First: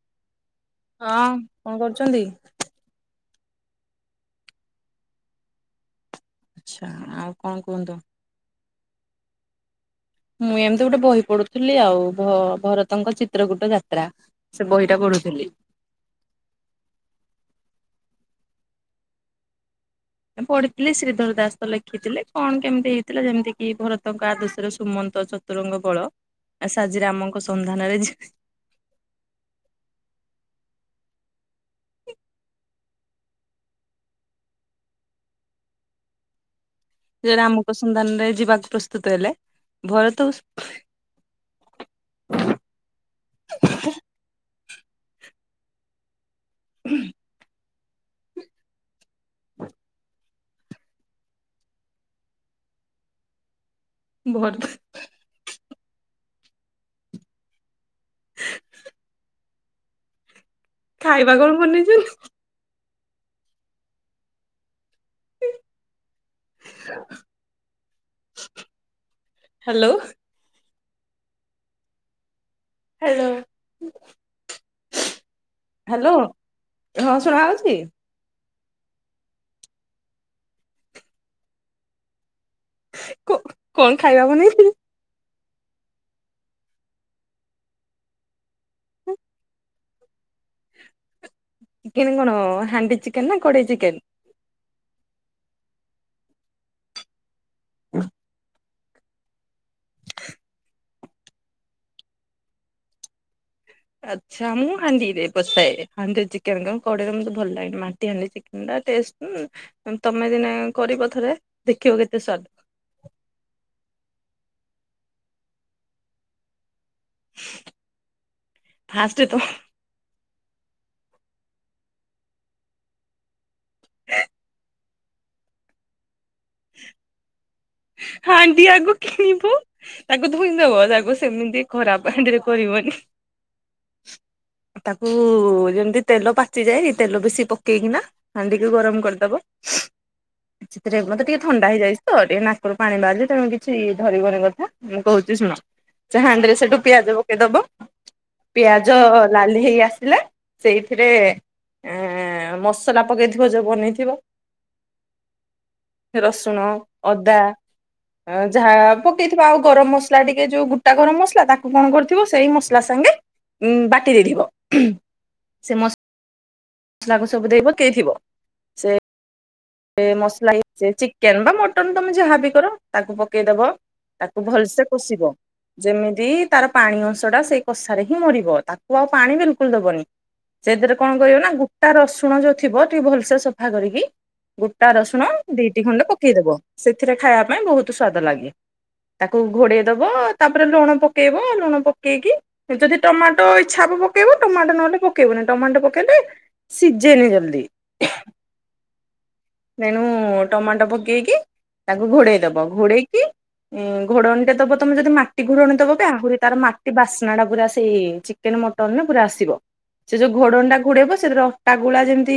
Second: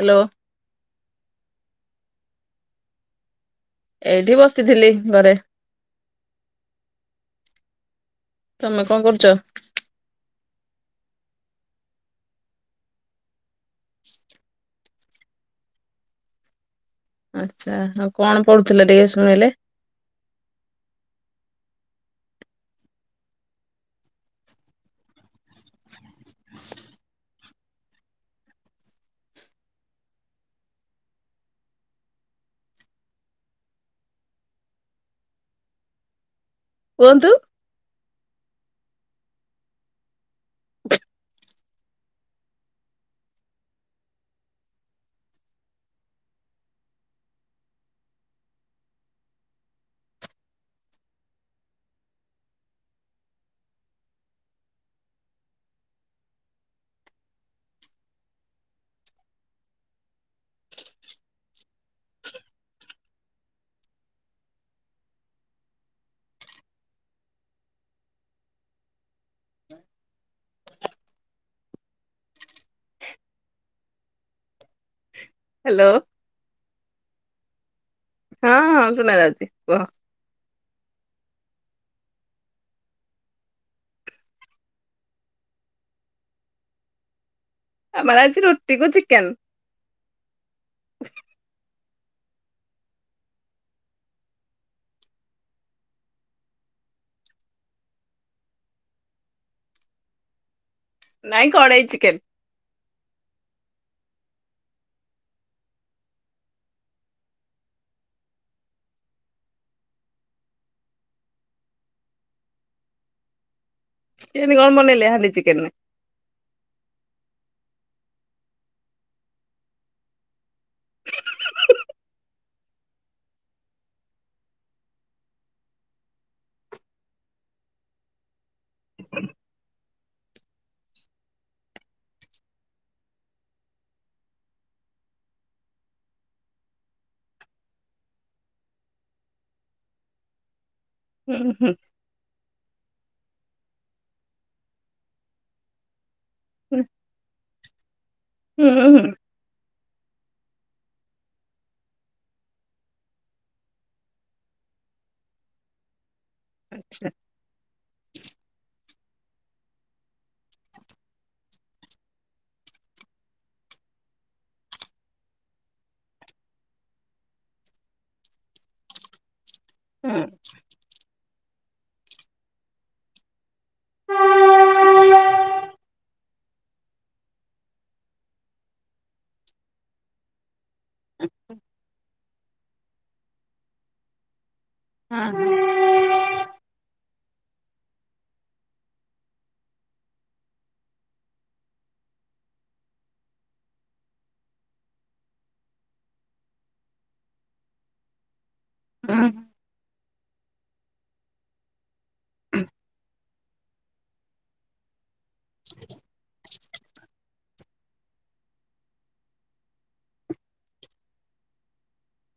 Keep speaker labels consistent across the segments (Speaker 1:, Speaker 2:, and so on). Speaker 1: Hello.
Speaker 2: ହଁ କଣ କରୁଛନ୍ତି?
Speaker 1: ଏଇଠି ବସିଥିଲି ଘରେ।
Speaker 2: ଆଚ୍ଛା ଆଉ କଣ କୁହନ୍ତୁ।
Speaker 1: ତମେ କଣ କରୁଚ?
Speaker 2: ମୁଁ ଏମିତି ଗୋଟେ ବହି ପଢୁଥିଲି ଆଉ ଭ ଭରତଙ୍କ ଚିତ୍ରକୂଟ ଯାତ୍ରା। ସେ ବହିଟା ପଢୁଥିଲି।
Speaker 1: ଆଚ୍ଛା ଆଉ କଣ ପଢୁଥିଲେ ଟିକେ ସୁଣେଇଲେ।
Speaker 2: ପଢିଥିଲି ଶ୍ରୀଧର ଦାସ ତ ଲେଖିଥିଲେ କଣ କେମିତି ହେଇଥିଲା ଯେମିତି କି ଭରତଙ୍କ ଆଦର୍ଶରେ ସୁମନ୍ତ ଚ ତୁରଙ୍ଗ ବଳ ଆ ସାଜିରାମଙ୍କ ସନ୍ଧାନରେ ଯେ
Speaker 1: କୁହନ୍ତୁ
Speaker 2: ରାମଙ୍କ ସନ୍ଧାନରେ ଯିବାକୁ ପ୍ରସ୍ତୁତ ହେଲେ ଭରତ ହୁଁ। ହଁ ବହତ ହ ଖାଇବା କଣ ବନେଇଛ? [inaudible] ହାଲୋ। Hello
Speaker 1: hello
Speaker 2: hello. ହଁ ଶୁଣା ଯାଉଚି।
Speaker 1: ହଁ ହଁ ଶୁଣା ଯାଉଚି କୁହ।
Speaker 2: କୋ କଣ ଖାଇବା ବନେଇ ଥିଲେ।
Speaker 1: ଆମର ଆଜି ରୁଟି କୁ ଚିକେନ।
Speaker 2: ଚିକେନ୍ କଣ ହାଣ୍ଡି ଚିକେନ୍ ନା କଡେଇ ଚିକେନ୍? [unintelligible] [inaudible]
Speaker 1: ନାଇଁ କଡେଇ ଚିକେନ।
Speaker 2: ଆଚ୍ଛା ମୁଁ ହାଣ୍ଡିରେ ବସାଏ ହାଣ୍ଡିରେ ଚିକେନ କଣ କଡେଇରେ ମତେ ଭଲ ଲାଗେନି ମାଟି ହାଣ୍ଡି ଚି [unintelligible] ତମେ ଦିନେ କରିବ ଥରେ ଦେଖିବ କେତେ ସ୍ୱାଦ।
Speaker 1: କେମତି କଣ ବନେଇଲେ ହାଣ୍ଡି ଚିକେନ?
Speaker 2: ଫାଷ୍ଟ ତ [inaudible] [inaudible] ହାଣ୍ଡି ଆଗ କିଣିବ। ତାକୁ ଧୋଇଁଦବ ତାକୁ ସେମିତି ଖରାପ ହାଣ୍ଡିରେ କରିବନି। ତାକୁ ଯେମିତି ତେଲ ପାଚିଯାଏ ତେଲ ବେଶି ପକେଇକିନା ହାଣ୍ଡିିକୁ ଗରମ କରିଦବ ସେଥିରେ ମତେ
Speaker 1: ହୁଁ
Speaker 2: ଟିକେ ଥଣ୍ଡା
Speaker 1: ହୁଁ
Speaker 2: ହେଇଯାଇଛି ତ ଟିକେ ନା ଉପରୁ ପାଣି ବାହାରୁଚି ତେଣୁ କିଛି ଧରିବନି କଥା ମୁ କହୁଛି ଶୁଣ। ସେ ହାଣ୍ଡିରେ ସେଠୁ ପିଆଜ ପକେଇଦବ।
Speaker 1: ହୁଁ
Speaker 2: ପିଆଜ
Speaker 1: ହୁଁ ହୁଁ
Speaker 2: ଲାଲି ହେଇ ଆସିଲେ ସେଇଥିରେ ଏଁ ମସଲା ପକାଇଥିବ ଯେଉଁ ବନେଇଥିବ। ରସୁଣ ଅଦା ଯାହା ପକେଇଥିବ ଆଉ ଗରମ ମସଲା ଟିକେ ଯୋଉ ଗୋଟା ଗରମ ମସଲା ତାକୁ କଣ କରିଥିବ ସେଇ ମସଲା ସାଙ୍ଗେ ଉଁ ବାଟିଦେଇଥିବ ସେଇ ମସ ଲାକୁ ସବୁ ଦେଇ ପକେଇ ଥିବ। ଏ ମସଲା [unintelligible] ଚିକ। ଚିକେନ୍ ବା ମଟନ ତମେ ଯାହାବି କର ତାକୁ ପକେଇଦବ
Speaker 1: ହଁ
Speaker 2: ତାକୁ ଭଲସେ କଷିବ। ଯେମିତି ତାର ପାଣି ଅଂଶ ଟା ସେଇ କଷାରେ ହିଁ ମରିବ ତାକୁ ଆଉ ପାଣି ବିଲକୁଲ ଦବନି। ସେଥିରେ କଣ କରିବ ନା ଗୋଟା ରସୁଣ ଯୋଉ ଥିବ ଟିକେ ଭଲସେ ସଫା କରିକି। ଗୋଟା ରସୁଣ
Speaker 1: ହଁ
Speaker 2: ଦିଟି ଖଣ୍ଡେ ପକେଇଦବ ସେଥିରେ ଖାଇବା ପାଇଁ ବହୁତ ସ୍ଵାଦ ଲାଗେ। ତାକୁ ଘୋଡେଇ ଦବ ତାପରେ ଲୁଣ ପକେଇବ ଲୁଣ ପକେଇକି। ଯଦି ଟମାଟୋ ଇଛା ହବ ପକେଇବ ଟମାଟୋ ନହେଲେ ପକେଇବନି ଟମାଟୋ ପକେଇଲେ। ସିଜେ ନି ଜଲଦି।
Speaker 1: ହୁଁ।
Speaker 2: ତେଣୁ ଟମାଟୋ ପକେଇକି ତାଙ୍କୁ ଘୋଡେଇଦବ ଘୋଡେଇକି। ଉଁ ଘୋଡଣୀଟେ ଦବ ତମେ ଯଦି ମାଟି ଘୋଡ଼ଣୀ ଦବବି ଆହୁରି ତାର ମାଟି ବାସ ନା ଟା ପୁରା ସେଇ ଚିକେନ ମଟନ ପୁରା ଆସିବ। ସେ ଯୋଉ ଘୋଡଟା ଘୋଡେଇବ ସେଥିରେ ଅଟା ଗୁଳା ଯେମିତି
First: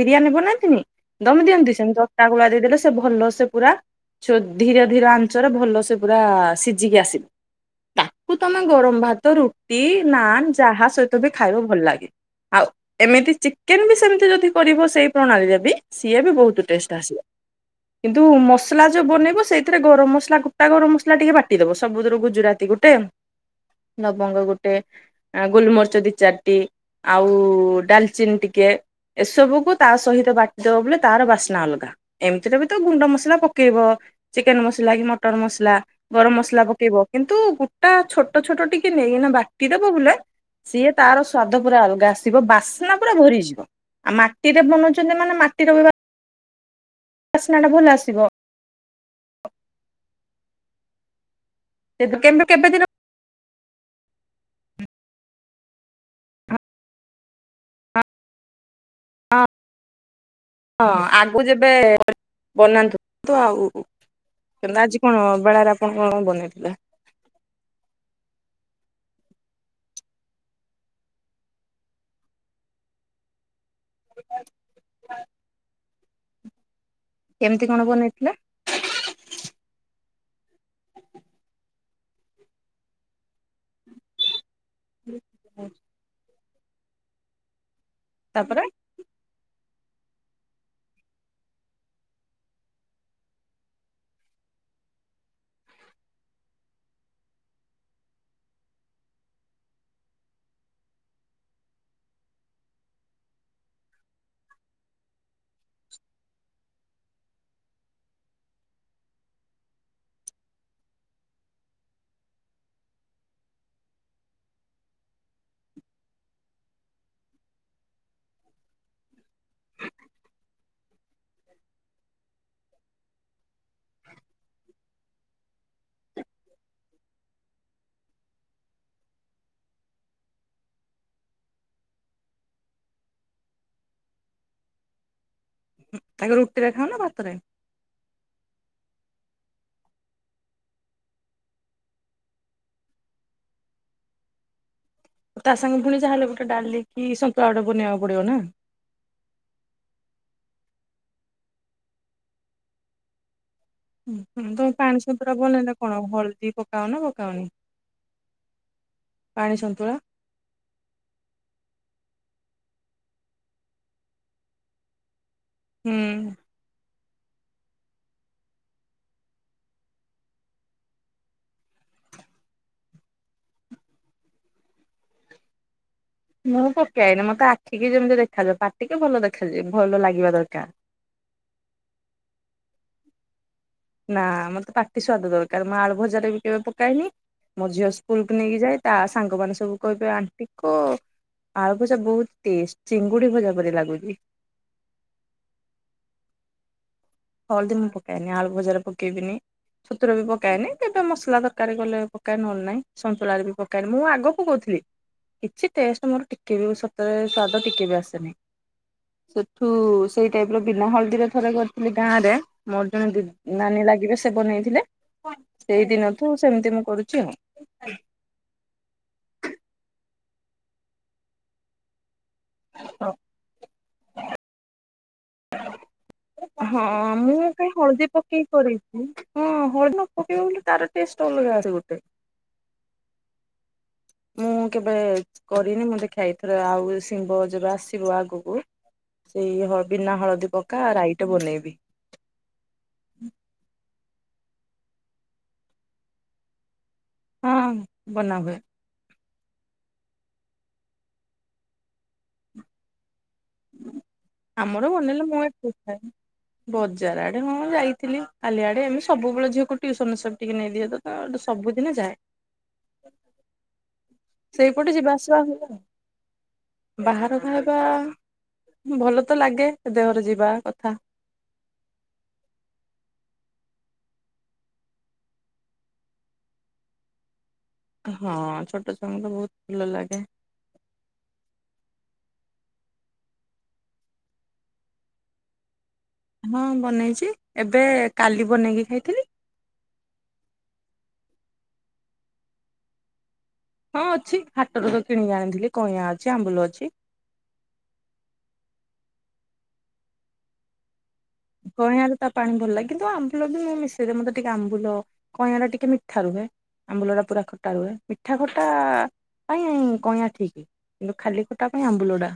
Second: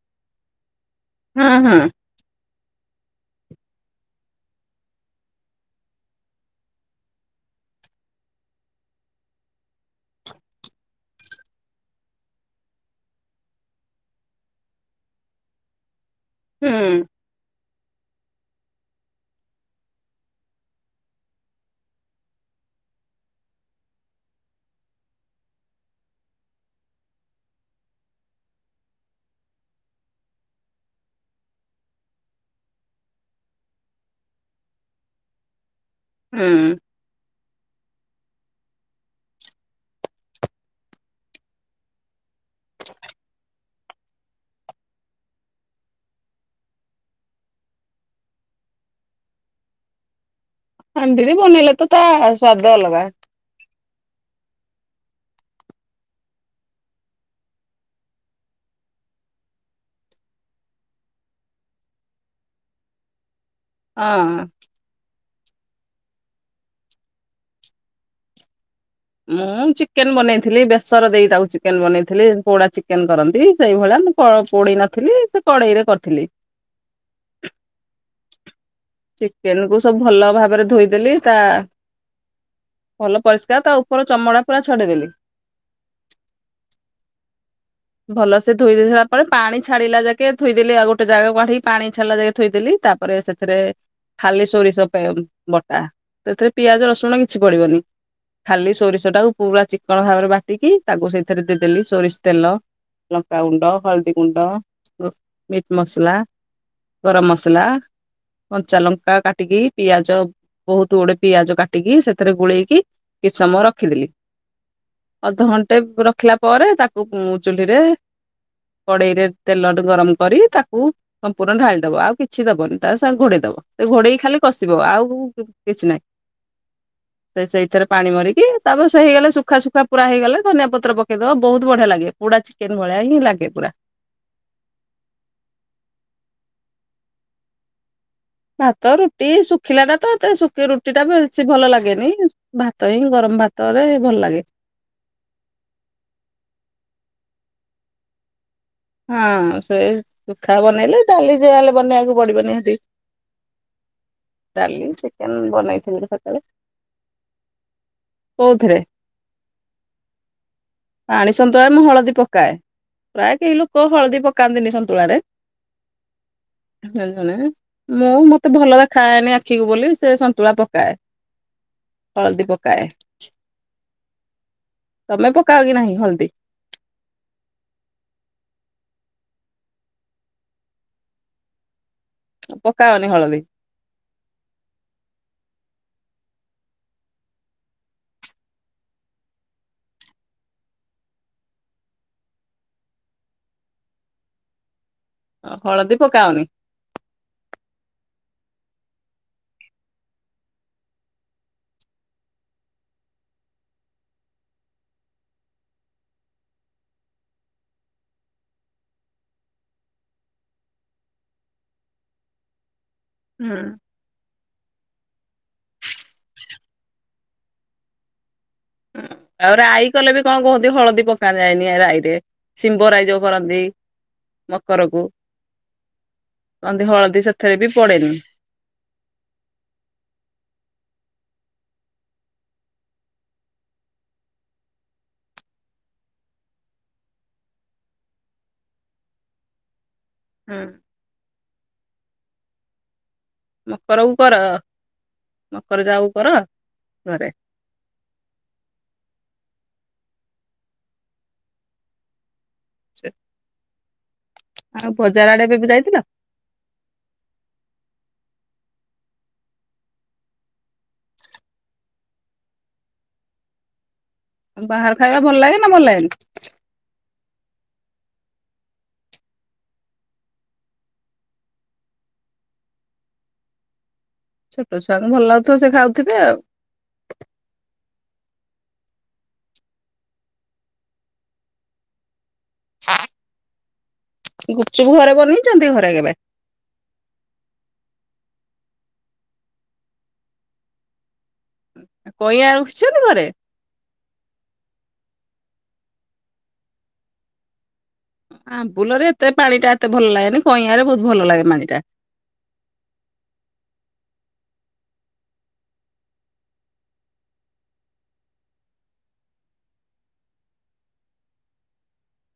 Speaker 2: ବିରିୟାନୀ ବନାନ୍ତିନି। ଦମ
Speaker 1: ହଁ
Speaker 2: ଦିଅନ୍ତି
Speaker 1: ହଁ
Speaker 2: ସେମିତି ଅଟା ଗୁଳା ଦେଇଦେଲେ ସେ ଭଲ ସେ ପୁରା। ଛୋ ଧୀରେ ଧୀରେ ଆଂଞ୍ଚରେ ଭଲ ସେ ପୁରା ସିଝିକି ଆସିବ। ତାକୁ ତମେ ଗରମ ଭାତ ରୁଟି ନାନ୍ ଯାହା ସହିତ ବି ଖାଇବ ଭଲ ଲାଗେ। ଆଉ ଏମିତି ଚିକେନ ବି ସେମିତି ଯଦି କରିବ ସେଇ ପ୍ରଣାଳୀ ଜଦି। ସିଏ ବି ବହୁତ
Speaker 1: ହୁଁ
Speaker 2: ଟେଷ୍ଟ ଆସିବ। କିନ୍ତୁ ମସଲା ଯୋଉ ବନେଇବ ସେଇଥିରେ ଗରମ ମସଲା ଗୋଟା ଗରମ ମସଲା ଟିକେ ବାଟିଦବ ସବୁଥିରୁ ଗୁଜୁରାତି ଗୋଟେ। ଲବଙ୍ଗ ଗୋଟେ ଆ ଗୋଲମରିଚ ଦି ଚାରିଟି। ଆଉ ଡାଲଚିନି ଟିକେ ଏସବୁକୁ ତା ସହିତ ବାଟି। ଟି ଦବ ବେଲେ ତାର ବାସ୍ନା ଅଲଗା ଏମିତିରେ ବି ତ ଗୁଣ୍ଡ ମସଲା ପକେଇବ। ଚିକେନ୍ ମସଲା କି ମଟନ୍ ମସଲା ଗରମ ମସଲା
Speaker 1: ହୁଁ
Speaker 2: ପକେଇବ କିନ୍ତୁ। ଗୋଟା ଛୋଟ ଛୋଟ ଟିକେ ନେଇକିନା ବାଟି ଦେବ ବୋଲେ। ସିଏ ତାର ସ୍ଵାଦ ପୁରା ଅଲଗା ଆସିବ ବାସ୍ନା ପୁରା ଭରିଯିବ। ଆଉ ମାଟିରେ ବନଉଛନ୍ତି ମାନେ ମାଟିର ବି ବାସ୍ନାଟା ଭଲ ଆସିବ।
Speaker 1: ହାଣ୍ଡିରେ ବନେଇଲେ ତ ତା
Speaker 2: କେବେ କେବେ
Speaker 1: ସ୍ଵାଦ
Speaker 2: ଦିନ
Speaker 1: ଅଲଗା।
Speaker 2: ହଁ ହଁ ଆଗକୁ ଯେବେ ବନାନ୍ତୁ ଆଉ।
Speaker 1: ହଁ।
Speaker 2: ତେମେ ଆଜି କଣ ବେଳାରେ ଆପଣ କଣ ବନେଇଥିଲେ।
Speaker 1: ମୁଁ ଚିକେନ୍ ବନେଇଥିଲି ବେସର ଦେଇ ତାକୁ ଚିକେନ୍ ବନେଇଥିଲି ପୋଡା ଚିକେନ୍ କରନ୍ତି। ସେଇଭଳିଆ ମୁଁ କ ପୋଡି ନଥିଲି ସେ କଡେଇରେ କରିଥିଲି।
Speaker 2: କେମିତି କଣ ବନେଇ ଥିଲେ।
Speaker 1: ଚିକେନ୍ କୁ ସବୁ ଭଲ ଭାବରେ ଧୋଇଦେଲି ତା ଭଲ ପରିଷ୍କାର ତା ଉପର ଚମଡା ପୁରା ଛଡେଇ ଦେଲି।
Speaker 2: [inaudible]
Speaker 1: ଭଲ ସେ
Speaker 2: ତାପରେ
Speaker 1: ଧୋଇ ଦେଇ ସାଇଲା। ତା ପରେ ପାଣି ଛାଡିଲା ଯାକେ ଥୋଇଦେଲି ଆଉ ଗୋଟେ ଜାଗାକୁ କାଢିକି ପାଣି ଛାଡିଲା ଯାକ ଥୋଇଦେଲି ତାପରେ ସେଥିରେ। ଖାଲି ସୋରିଷ ପେ ବଟା ସେଥିରେ ପିଆଜ ରସୁଣ କିଛି ପଡିବନି। ଖାଲି ସୋରିଷ ଟାକୁ ପୁରା ଚିକ୍କଣ ଭାବରେ ବାଟିକି ତାକୁ ସେଇଥିରେ ଦେଇଦେଲି ସୋରିଷ ତେଲ। ଲଙ୍କାଗୁଣ୍ଡ ହଳଦୀ ଗୁଣ୍ଡ ଅ ମିଟ୍ ମସଲା। ଗରମ ମସଲା କଞ୍ଚା ଲଙ୍କା କାଟିକି, ପିଆଜ। ବହୁତ ଗୁଡେ ପିଆଜ କାଟିକି, ସେଥିରେ ଗୋଳେଇକି, କିଛି ସମୟ ରଖିଦେଲି। ଅଧଘଣ୍ଟେ ରଖିଲା ପରେ ତାକୁ ଚୁ୍ଲିରେ। କଡେଇରେ ତେଲ ଟେ ଗରମ କରି ତାକୁ ସମ୍ପୂର୍ଣ୍ଣ ଢାଳି ଦବ ଆଉ କିଛି ଦବନି ତା ସାଙ୍ଗେ ଘୋଡେଇ ଦବ ସେ ଘୋଡେଇ ଖାଲି କଷିବ ଆଉ। କିଛି ନାହିଁ। ସେ ସେଇଥିରେ ପାଣି ମରିକି ତାପରେ ସେ ହେଇଗଲା ସୁୁଖା ସୁୁଖା ପୁରା ହେଇଗଲେ ଧନିଆ ପତ୍ର ପକେଇଦବ ବହୁତ ବଢିଆ ଲାଗେ। ପୋଡା ଚିକେନ୍ ଭଳିଆ ହିଁ ଲାଗେ ପୁରା।
Speaker 2: ଉଁ ଆକୁ ରୁଟିରେ ଖାଅ ନା ଭାତରେ।
Speaker 1: ଭାତ ରୁଟି ଶୁଖିଲା ଟା ତ ଏତେ ଶୁଖି ରୁଟି ଟା ବେଶୀ ଭଲ ଲାଗେନି। ଭାତ ହିଁ ଗରମ ଭାତରେ ଭଲ ଲାଗେ।
Speaker 2: ତା ସାଙ୍ଗେ ପୁଣି ଯାହାହେଲେ ଗୋଟେ ଡ଼ାଲି କି ସନ୍ତୁଳା ଗୋଟେ ବନେଇବାକୁ ପଡିବ ନା।
Speaker 1: ହଁ ସେ ସୁୁଖା ବନେଇଲେ ଡାଲି ଯା ହେଲେ ବନେଇବାକୁ ପଡିବ ନିହାତି।
Speaker 2: ହୁଁ ହଁ ତମେ
Speaker 1: ଡାଲି
Speaker 2: ପାଣି
Speaker 1: ଚିକେନ
Speaker 2: ସନ୍ତୁଳା ବନେଇଲେ କଣ
Speaker 1: ବନେଇଥିଲି ସକାଳେ
Speaker 2: ହଳଦୀ ପକାଅ ନା ପକାଅନି।
Speaker 1: କୋଉଥିରେ।
Speaker 2: ପାଣି ସନ୍ତୁଳା।
Speaker 1: ପାଣି ସନ୍ତୁଳାରେ ମୁଁ ହଳଦୀ ପକାଏ ପ୍ରାୟେ କେହି ଲୋକ। ଲୋକ ହଳଦୀ ପକାନ୍ତିନି ସନ୍ତୁଳାରେ।
Speaker 2: ହୁଁ।
Speaker 1: [unintelligible] ମୁଁ ମତେ ଭଲ ଦେଖା ଯାଏନି ଆଖିକୁ ବୋଲି ସେ ସନ୍ତୁଳା ପକାଏ। ହଳଦୀ ପକାଏ ତମେ ପକାଅ କି ନାହିଁ ହଳଦୀ।
Speaker 2: ମୁଁ ପକାଏନି ମତେ ଆଖିକି ଯେମିତି ଦେଖାଯିବ ପାଟିକି ଭଲ ଦେଖାଯିବା ଭଲ ଲାଗିବା ଦରକାର।
Speaker 1: ପକାଅନି ହଳଦୀ।
Speaker 2: ନା ମତେ ପାଟି ସ୍ବାଦ ଦରକାର ମୁଁ ଆଳୁ ଭଜାରେ ବି କେବେ ପକାଏନି। ମୋ ଝିଅ ସ୍କୁଲକୁୁ ନେଇକି ଯାଏ ତା ସାଙ୍ଗ ମାନ ସବୁ କହିବେ ଆଣ୍ଟି କ ଆଳୁ ଭଜା ବହୁତ ଟେଷ୍ଟ ଚିଙ୍ଗୁଡି ଭଜା ପରି ଲାଗୁଛି।
Speaker 1: ହଳଦୀ ପକାଅନି।
Speaker 2: ହଳଦି ମୁଁ ପକାଏନି ଆଳୁ ଭଜାରେ ପକେଇବିନି। ସନ୍ତୁଳାରେ ବି ପକାଏନି କେବେ ମସଲା ଦରକାର ଗଲେ ପକାଏ ନହଲେ ନାହିଁ ସନ୍ତୁଳାରେ ବି ପକାଏନି ମୁଁ ଆଗକୁ କହୁଥିଲି। କିଛି ଟେଷ୍ଟ ମୋର ଟିକେ ବି ସତରେ ସ୍ଵାଦ ଟିକେ ବି ଆସେନି। ସେଠୁ ତୁ ସେଇ ଟାଇପ ର ପିଲା ହଳଦୀର ଥରେ କ ଗାଁ ରେ ମୋର ଜଣେ ନାନୀ ଲାଗିବେ ସେ ବନେଇଥିଲେ। ସେଇଦିନ ଠୁ ସେମିତି ମୁଁ କରୁଛି ଆଉ।
Speaker 1: ଆଉ ରାଇ କଲେ ବି କଣ କୁହନ୍ତି ହଳଦୀ ପକା ଯାଏନି ରାଇରେ। ଶିମ୍ବରାଇ ଯଉ କରନ୍ତି ମକରକୁ।
Speaker 2: ହଁ
Speaker 1: କହନ୍ତି ହଳଦୀ
Speaker 2: ମୁଁ
Speaker 1: ସେଥିରେ ବି
Speaker 2: କାହି ହଳଦୀ
Speaker 1: ପଡେନି।
Speaker 2: ପକେଇକି କରିଛି। ହଁ ହଳଦି ନ ପକେଇବା ବୋଲି ତାର ଟେଷ୍ଟ ଅଲଗା ଆସେ ଗୋଟେ। ମୁଁ କେବେ କରିନି ମୋ ଦେଖଥରେ ଆଉ ଶିମ୍ବ ଯେବେ ଆସିବ ଆଗକୁ ସେଇ ହ ବିନା ହଳଦୀ ପକା ରାଇଟେ ବନେଇବି।
Speaker 1: ମକରକୁ କର ମକର ଯାଉ କର ଘରେ
Speaker 2: ହଁ ବନାଉ।
Speaker 1: ଆଛା।
Speaker 2: ଆମର ବନେଇଲେ ମୁଁ
Speaker 1: ଆଡେ ଏବେ ଯାଇଥିଲ
Speaker 2: [unintelligible] ବଜାର ଆଡେ ହଁ ଯାଇଥିଲି କାଲି ଆଡେ ଏମିତୀ ସବୁବେଳେ ଝିଅକୁ ଟିଉସନ ସବୁବେଳେ ଟିକେ ନେଇ ଦିଅ ତ ତ ସବୁଦିନ ଯାଏ।
Speaker 1: ବାହାର
Speaker 2: ସେଇପଟେ ଯିବା
Speaker 1: ଖାଇବା ଭଲ
Speaker 2: ଆସିବା
Speaker 1: ଲାଗେ
Speaker 2: ହେଲା
Speaker 1: ନା
Speaker 2: ଆଉ
Speaker 1: ଭଲ ଲାଗେନି?
Speaker 2: ବାହାର ଖାଇବା ଭଲ ତ ଲାଗେ ଦେହରେ ଯିବା କଥା।
Speaker 1: ଛୋଟ ଛୁଆଙ୍କୁ ଭଲ ଲାଗୁଥିବ ସେ ଖାଉଥିବେ ଆଉ।
Speaker 2: ହଁ ଛୋଟ ଛୁଆଙ୍କୁ ବହୁତ ଭଲ ଲାଗେ।
Speaker 1: ହଁ। ଗୁପଚୁପୁ ଘରେ ବନେଇଛନ୍ତି ଘରେ କେବେ?
Speaker 2: ହଁ ବନେଇଛି ଏବେ କାଲି ବନେଇକି ଖାଇଥିଲି।
Speaker 1: କଇଁଆ ରଖିଛନ୍ତି ଘରେ।
Speaker 2: ହଁ ଅଛି ହାଟରୁ ତ କିଣିକି ଆଣିଥିଲି କଇଁଆ ଅଛି ଆମ୍ବୁଲ ଅଛି।
Speaker 1: ଆମ୍ବୁଲରେ ଏତେ ପାଣି ଟା ଏତେ ଭଲ ଲାଗେନି କଇଁଆରେ ବହୁତ ଭଲ ଲାଗେ। ପାଣି ଟା।
Speaker 2: କଇଁଆ ତା ପାଣି ଭଲ ଲାଗେ କିନ୍ତୁ ଆମ୍ବୁଲ ବି ମୁଁ ମିଶେଇଦ ମତେ ଟିକେ ଆମ୍ବୁଲ କଇଁଆ ଟିକେ ମିଠା ରୁହେ। ଆମ୍ବୁଲ ଟା ପୁରା ଖଟା ରୁହେ ମିଠା ଖଟା ପାଇଁ କଇଁଆ ଠିକ। କିନ୍ତୁ ଖାଲି ଖଟା ପାଇଁ ଆମ୍ୱୁଲ ଟା।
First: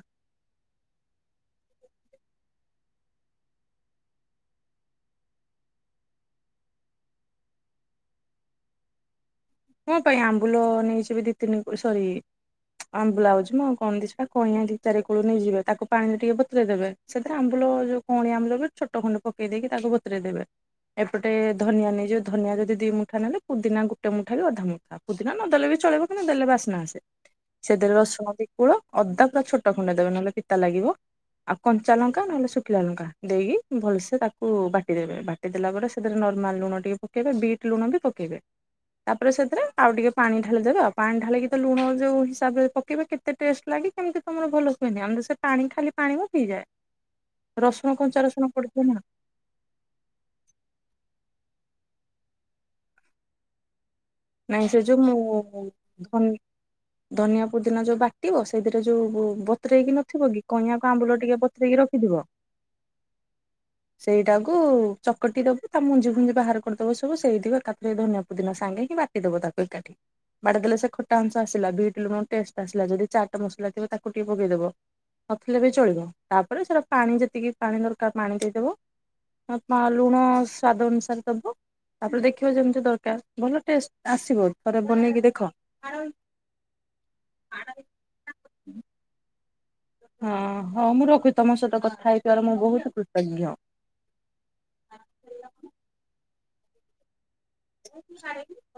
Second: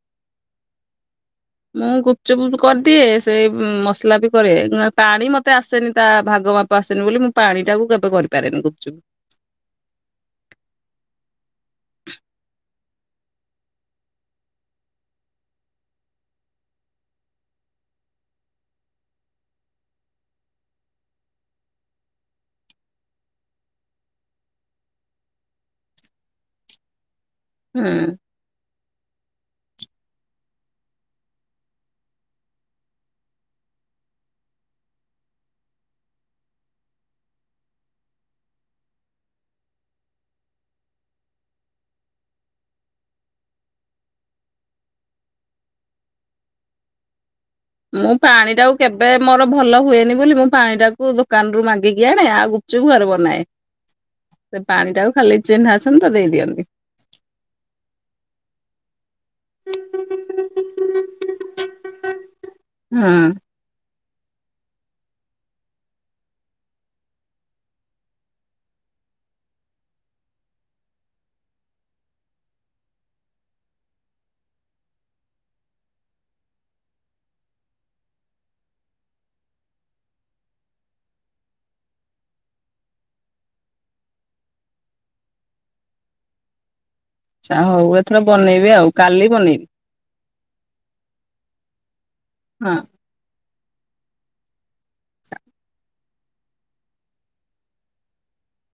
Speaker 1: ମୁଁ ଗୁପଚୁପୁ କରିଦିଏ ସେଇ ମସଲା ବି କରେ ପାଣି ମତେ ଆସେନି ତା ଭାଗ ମାପ ସେନି ବୋଲି ମୁଁ ପାଣି ଟାକୁ କେବେ କରିପାରେନି ଗୁପଚୁପ ରେ।
Speaker 2: କଣ ପାଇଁ ଆମ୍ବୁଲ ନେଇଯିବି ଦି ତିନି ସରି ହଁ ଆମ୍ବୁଲ୍ ମୁ ଆଉ କଣ ଦେଇଛି କଇଁଆ ଚାରି କୁଳୁ ନେଇଯିବେ ତାକୁ ପାଣିରେ ଟିକେ ବତରେଇ ଦେବେ। ସେଥିରେ ଆମ୍ୱୁଲ ଯୋଉ କଅଁଳିଆ ଆମ୍ୱୁଲ ଛୋଟ ଖଣ୍ଡେ ପକେଇ ଦେଇକି ତାକୁ ବତରେଇ ଦେବେ। ଏପଟେ ଧନିଆ ନେଇଯିବ ଧନିଆ ଯଦି ଦିଇ ମୁଠା ନେଲେ ପୁଦିନା ଗୋଟେ ମୁଠା ଠା ଅଧା ମୁଥା ପୁଦି ନା ନ ଦେଲେ ବି ଚଳିବ କିନ୍ତୁ ଦେଲେ ବାସ୍ନା ଆସେ ସେଥୀରେ
Speaker 1: ହୁଁ।
Speaker 2: ରସୁଣ ଦିକୂଳ ଅଦା ପୁରା ଛୋଟ ଖଣ୍ଡେ ଦେବେ ନହେଲେ ପିତା ଲାଗିବ। ଆଉ କଞ୍ଚା ଲଙ୍କା ନହେଲେ ଶୁଖିଲା ଲଙ୍କା ଦେଇକି ଭଲସେ ତାକୁ ବାଟିଦବେ ବାଟି ପ ଦେଲା ପରେ ସେଥିରେ ନର୍ମାଲ ଲୁଣ ଟିକେ ପକେଇବେ ବିଟ୍ ଲୁଣ ବି ପକେଇବେ। ତାପରେ ସେଥିରେ ଆଉ ଟିକେ ପାଣି ଢାଳି ଦେବେ ଆଉ ପାଣି ଢାଳିକି ତ ଲୁଣ ଯୋଉ ହିସାବରେ ପକେଇବେ କେତ କେତେ ଟେଷ୍ଟ ଲାଗି କେମିତି ତମର ଭଲ ହୁହନି ଆମର ସେ ପାଣି ଖାଲି ପାଣି ବି ହେଇଯାଏ।
Speaker 1: ହ
Speaker 2: ରସୁଣ କଞ୍ଚା ରସୁଣ ପଡୁଛ ନା
Speaker 1: ମୋର ଭଲ ହୁଏନି ବୋଲି ମୁଁ ପାଣି ଟାକୁ ଦୋକାନ ରୁ ମାଗିକି ଆଣେ ଆଉ ଗୁପଚୁପୁ ଘରେ ବନାଏ। ସେ
Speaker 2: ନାଇଁ
Speaker 1: ପାଣି
Speaker 2: ଯୋଉ
Speaker 1: ଟାକୁ
Speaker 2: ମୁଁ
Speaker 1: ଖାଲି ଚିହ୍ନା ଆସଛନ୍ତି ତ
Speaker 2: ଧନି
Speaker 1: ଦେଇଦିଅନ୍ତି।
Speaker 2: ଧନିଆ ପୁଦିନା ଯୋଉ ବାଟିବ ସେଇଥିରେ ଯୋଉ ବ ପଥରେଇକି ନଥିବ କି? କଇଁକୁ ଆମ୍ବୁଲ ଟିକେ ପଥରେଇକି ରଖିଥିବ।
Speaker 1: ହଁ ଆଚ୍ଛା
Speaker 2: ସେଇଟାକୁ ଚକଟି ଦବୁ ତା ମଞ୍ଜି ଫୁଞ୍ଜି ବାହାର କରିଦବ ସବୁ, ସେଇଥିବ ତାପରେ ଧନ୍ ସବ ଦିନ ସାଙ୍ଗେ ହିଁ ବାଟି ଦବ ତାକୁ ଏକାଠି। ବାଡି ଦେଲେ ସେ ଖଟା ଅଂସ ଆସିଲା। ବିଟ ଲୁଣ ଟେଷ୍ଟ ଆସିଲା। ଯଦି ଚାଟ ମସଲା ଥିବ ତାକୁ ଟିକେ ପକେଇଦବ। ନଥିଲେ ବି ଚଳିବ। ତାପରେ ସେଟା ପାଣି ଯେତିକି ପାଣି ଦରକାର ପାଣି ଦେଇଦବ। ବା ଲୁଣ ସ୍ଵାଦ ଅନୁସାରେ ଦବ। ତାପରେ ଦେଖିବା ଯେମିତି ଦରକାର। ଭଲ ଟେ ଆସିବ ଥରେ ବନେଇକି ଦେଖ।
Speaker 1: ଯା ହଉ ଏଥର ବନେଇବି ଆଉ କାଲି ବନେଇବି।
Speaker 2: ହଁ ହଁ ମୁଁ ରଖୁ ତମ ସହିତ କଥା ହେଇଥିବାର ମୁଁ
Speaker 1: ହଁ।
Speaker 2: ବହୁତ କୃତଜ୍ଞ। ଓ ଖି [inaudible]